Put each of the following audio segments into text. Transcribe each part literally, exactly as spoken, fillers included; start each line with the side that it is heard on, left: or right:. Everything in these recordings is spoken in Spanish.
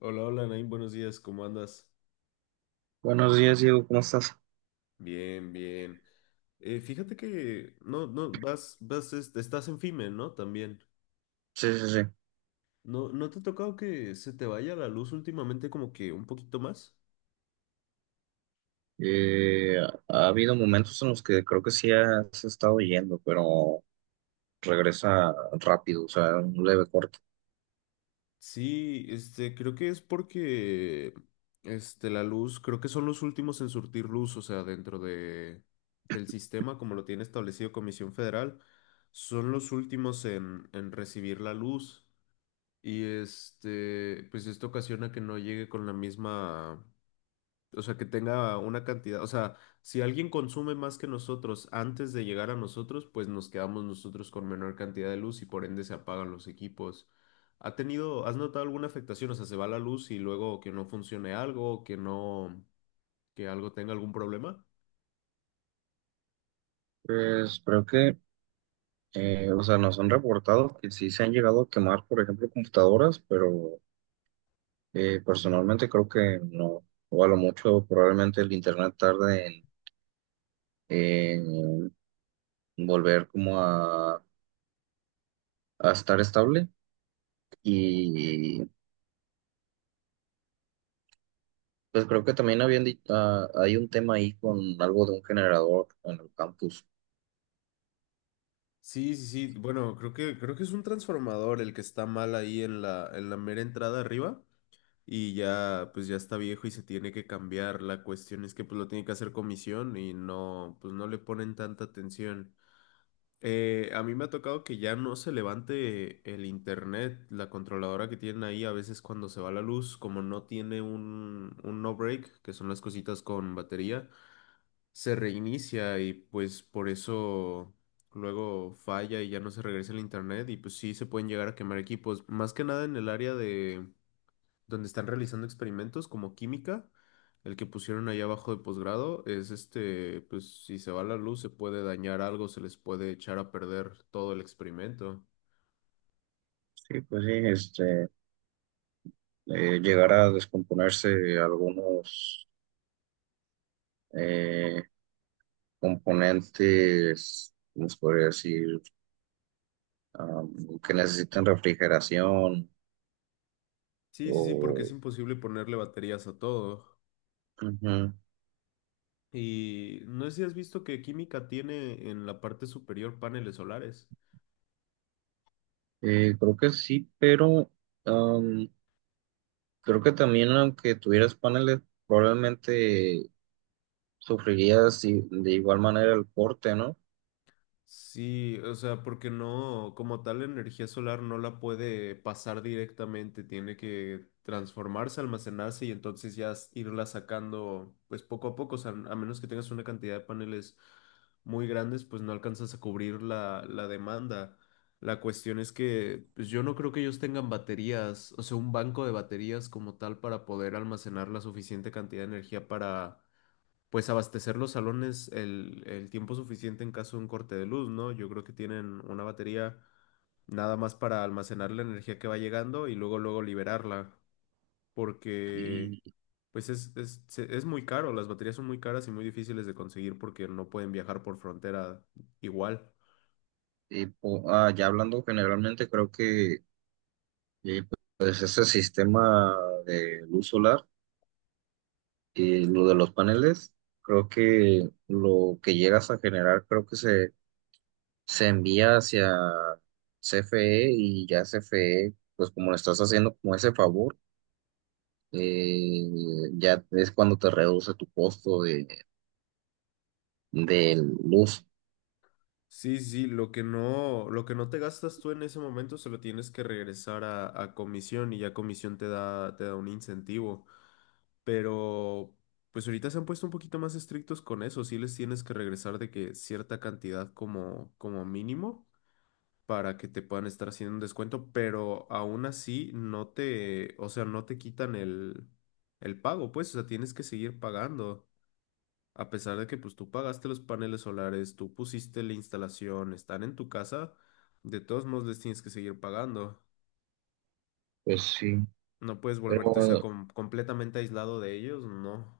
left: Hola, hola, Naim, buenos días, ¿cómo andas?
right: Buenos días, Diego, ¿cómo estás?
left: Bien, bien. Eh, fíjate que no, no, vas, vas, este, estás en FIME, ¿no? También.
right: Sí, sí, sí.
left: ¿No, no te ha tocado que se te vaya la luz últimamente como que un poquito más?
right: Eh, Ha habido momentos en los que creo que sí has estado yendo, pero regresa rápido, o sea, un leve corte.
left: Sí, este, creo que es porque, este, la luz, creo que son los últimos en surtir luz, o sea, dentro de, del sistema, como lo tiene establecido Comisión Federal, son los últimos en, en recibir la luz. Y este, pues esto ocasiona que no llegue con la misma, o sea, que tenga una cantidad, o sea, si alguien consume más que nosotros antes de llegar a nosotros, pues nos quedamos nosotros con menor cantidad de luz y por ende se apagan los equipos. ¿Ha tenido, has notado alguna afectación? O sea, se va la luz y luego que no funcione algo, que no, que algo tenga algún problema.
right: Pues creo que, eh, o sea, nos han reportado que sí se han llegado a quemar, por ejemplo, computadoras, pero eh, personalmente creo que no, o a lo mucho probablemente el internet tarde en, en volver como a, a estar estable y pues creo que también habían dicho, hay un tema ahí con algo de un generador en el campus.
left: Sí, sí, sí. Bueno, creo que creo que es un transformador el que está mal ahí en la en la mera entrada arriba. Y ya pues ya está viejo y se tiene que cambiar. La cuestión es que pues lo tiene que hacer comisión y no, pues no le ponen tanta atención. Eh, a mí me ha tocado que ya no se levante el internet, la controladora que tienen ahí a veces cuando se va la luz, como no tiene un, un no break, que son las cositas con batería, se reinicia y pues por eso luego falla y ya no se regresa el internet y pues sí se pueden llegar a quemar equipos, más que nada en el área de donde están realizando experimentos como química. El que pusieron ahí abajo de posgrado es este, pues si se va la luz se puede dañar algo, se les puede echar a perder todo el experimento.
right: Sí, pues sí, este, eh, llegar a descomponerse algunos eh, componentes, ¿cómo se podría decir? Am, que necesitan refrigeración
left: Sí, sí, sí, porque es
right: o...
left: imposible ponerle baterías a todo.
right: Ujú.
left: Y no sé si has visto que química tiene en la parte superior paneles solares.
right: Eh, creo que sí, pero am, creo que también aunque tuvieras paneles, probablemente sufrirías i- de igual manera el corte, ¿no?
left: Sí, o sea, porque no, como tal, la energía solar no la puede pasar directamente, tiene que transformarse, almacenarse y entonces ya s- irla sacando, pues poco a poco, o sea, a menos que tengas una cantidad de paneles muy grandes, pues no alcanzas a cubrir la, la demanda. La cuestión es que pues yo no creo que ellos tengan baterías, o sea, un banco de baterías como tal para poder almacenar la suficiente cantidad de energía para pues abastecer los salones el, el tiempo suficiente en caso de un corte de luz, ¿no? Yo creo que tienen una batería nada más para almacenar la energía que va llegando y luego luego liberarla, porque pues es, es, se- es muy caro, las baterías son muy caras y muy difíciles de conseguir porque no pueden viajar por frontera igual.
right: Y po- ah, ya hablando generalmente, creo que eh, pues ese sistema de luz solar y lo de los paneles, creo que lo que llegas a generar, creo que se, se envía hacia C F E, y ya C F E, pues como le estás haciendo como ese favor, eh, ya es cuando te reduce tu costo de, de luz.
left: Sí, sí, sí, lo que no, lo que no te gastas tú en ese momento se lo tienes que regresar a, a comisión y ya comisión te da, te da un incentivo. Pero pues ahorita se han puesto un poquito más estrictos con eso. Sí les tienes que regresar de que cierta cantidad como, como mínimo para que te puedan estar haciendo un descuento, pero aún así no te, o sea, no te quitan el, el pago, pues, o sea, tienes que seguir pagando. A pesar de que pues tú pagaste los paneles solares, tú pusiste la instalación, están en tu casa, de todos modos les tienes que seguir pagando.
right: Pues sí,
left: No puedes volverte, o sea,
right: pero
left: com- completamente aislado de ellos, no.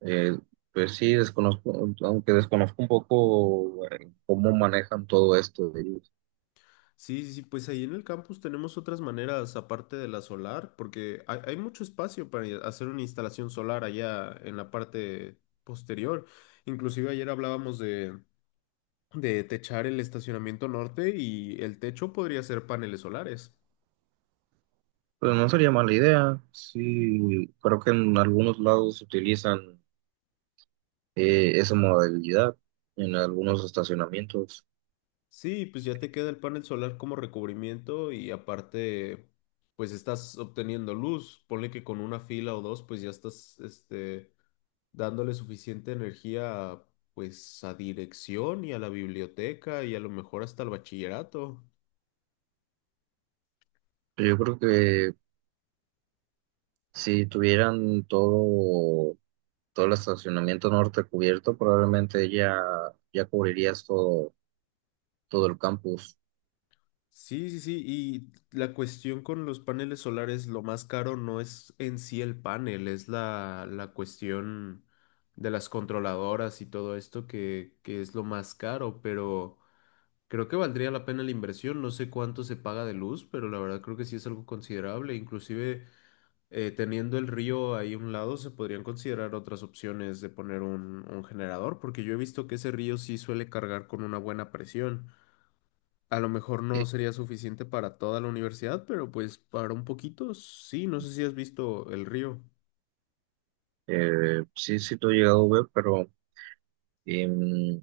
right: Eh, pues sí, desconozco, aunque desconozco un poco eh, cómo manejan todo esto de ellos.
left: Sí, sí, sí, pues ahí en el campus tenemos otras maneras aparte de la solar, porque hay, hay mucho espacio para i- hacer una instalación solar allá en la parte posterior. Inclusive ayer hablábamos de, de techar el estacionamiento norte y el techo podría ser paneles solares.
right: Pues no sería mala idea. Sí, creo que en algunos lados utilizan eh, esa modalidad, en algunos estacionamientos.
left: Sí, pues ya te queda el panel solar como recubrimiento y aparte, pues estás obteniendo luz. Ponle que con una fila o dos, pues ya estás, este, dándole suficiente energía a, pues a dirección y a la biblioteca y a lo mejor hasta el bachillerato.
right: Pero yo creo que si tuvieran todo, todo el estacionamiento norte cubierto, probablemente ya, ya cubrirías todo, todo el campus.
left: Sí, sí, sí, y la cuestión con los paneles solares, lo más caro no es en sí el panel, es la, la cuestión de las controladoras y todo esto que, que es lo más caro, pero creo que valdría la pena la inversión, no sé cuánto se paga de luz, pero la verdad creo que sí es algo considerable, inclusive. Eh, teniendo el río ahí a un lado, se podrían considerar otras opciones de poner un, un generador, porque yo he visto que ese río sí suele cargar con una buena presión. A lo mejor no
right: Sí,
left: sería suficiente para toda la universidad, pero pues para un poquito sí, no sé si has visto el río.
right: Eh, sí, sí, lo he llegado a ver, pero... em,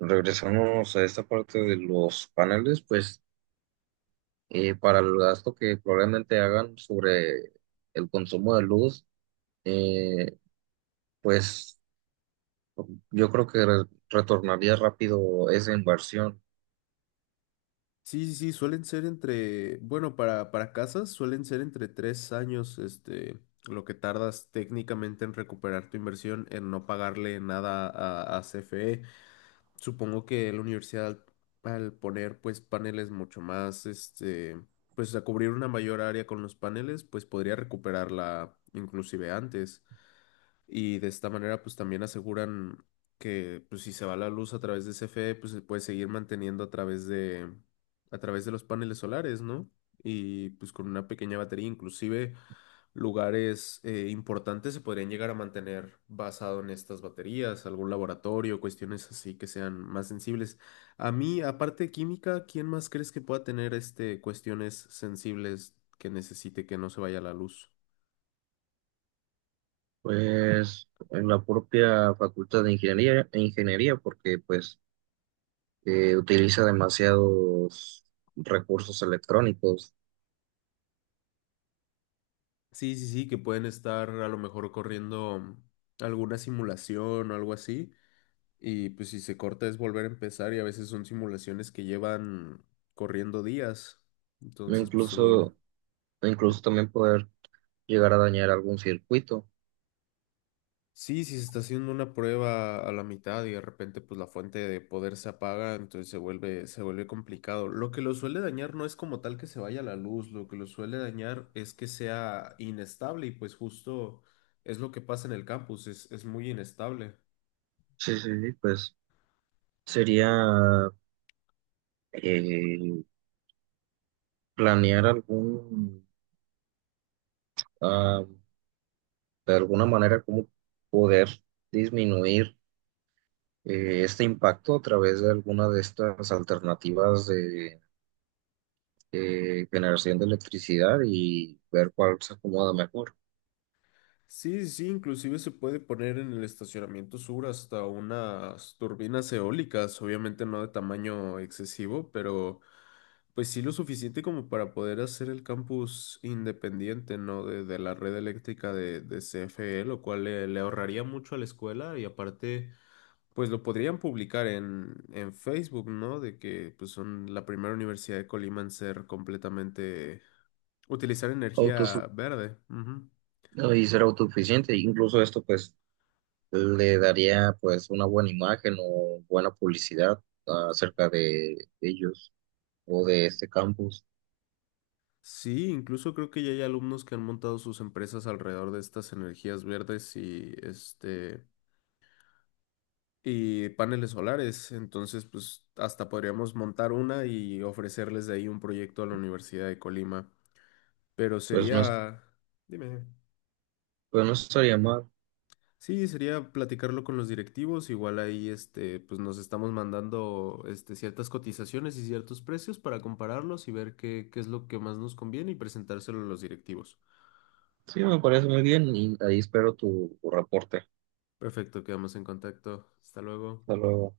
right: regresamos a esta parte de los paneles, pues eh, para el gasto que probablemente hagan sobre el consumo de luz, eh, pues yo creo que re- retornaría rápido esa inversión,
left: Sí, sí, sí, suelen ser entre, bueno, para, para casas suelen ser entre tres años, este, lo que tardas técnicamente en recuperar tu inversión, en no pagarle nada a, a C F E. Supongo que la universidad al al poner pues paneles mucho más, este, pues a cubrir una mayor área con los paneles, pues podría recuperarla inclusive antes y de esta manera pues también aseguran que pues si se va la luz a través de C F E pues se puede seguir manteniendo a través de a través de los paneles solares, ¿no? Y pues con una pequeña batería inclusive lugares eh, importantes se podrían llegar a mantener basado en estas baterías, algún laboratorio, cuestiones así que sean más sensibles. A mí, aparte de química, ¿quién más crees que pueda tener este cuestiones sensibles que necesite que no se vaya la luz?
right: pues en la propia Facultad de Ingeniería, e Ingeniería porque pues eh, utiliza demasiados recursos electrónicos,
left: Sí, sí, sí, que pueden estar a lo mejor corriendo alguna simulación o algo así. Y pues si se corta es volver a empezar y a veces son simulaciones que llevan corriendo días.
right: e
left: Entonces pues se vuelve.
right: incluso, e
left: Yeah.
right: incluso también poder llegar a dañar algún circuito.
left: Sí, si se está haciendo una prueba a la mitad y de repente pues la fuente de poder se apaga, entonces se vuelve, se vuelve complicado. Lo que lo suele dañar no es como tal que se vaya la luz, lo que lo suele dañar es que sea inestable y pues justo es lo que pasa en el campus, es, es muy inestable.
right: Sí, sí, sí, pues sería eh, planear algún, ah, de alguna manera cómo poder disminuir eh, este impacto a través de alguna de estas alternativas de eh, generación de electricidad y ver cuál se acomoda mejor.
left: Sí, sí, sí, inclusive se puede poner en el estacionamiento sur hasta unas turbinas eólicas, obviamente no de tamaño excesivo, pero pues sí lo suficiente como para poder hacer el campus independiente, ¿no? De, de la red eléctrica de, de C F E, lo cual le, le ahorraría mucho a la escuela y aparte, pues lo podrían publicar en, en Facebook, ¿no? De que pues son la primera universidad de Colima en ser completamente, utilizar energía
right: Autosu-
left: verde. Ujú.
right: no, y ser autosuficiente, incluso esto pues le daría pues una buena imagen o buena publicidad acerca de ellos o de este campus,
left: Sí, incluso creo que ya hay alumnos que han montado sus empresas alrededor de estas energías verdes y este y paneles solares. Entonces, pues hasta podríamos montar una y ofrecerles de ahí un proyecto a la Universidad de Colima. Pero
right: pues no, es-
left: sería, dime,
right: pues no estaría mal.
left: sí, sería platicarlo con los directivos. Igual ahí, este, pues nos estamos mandando este ciertas cotizaciones y ciertos precios para compararlos y ver qué, qué es lo que más nos conviene y presentárselo a los directivos.
right: Sí, me parece muy bien y ahí espero tu, tu reporte.
left: Perfecto, quedamos en contacto. Hasta luego.
right: Hasta luego.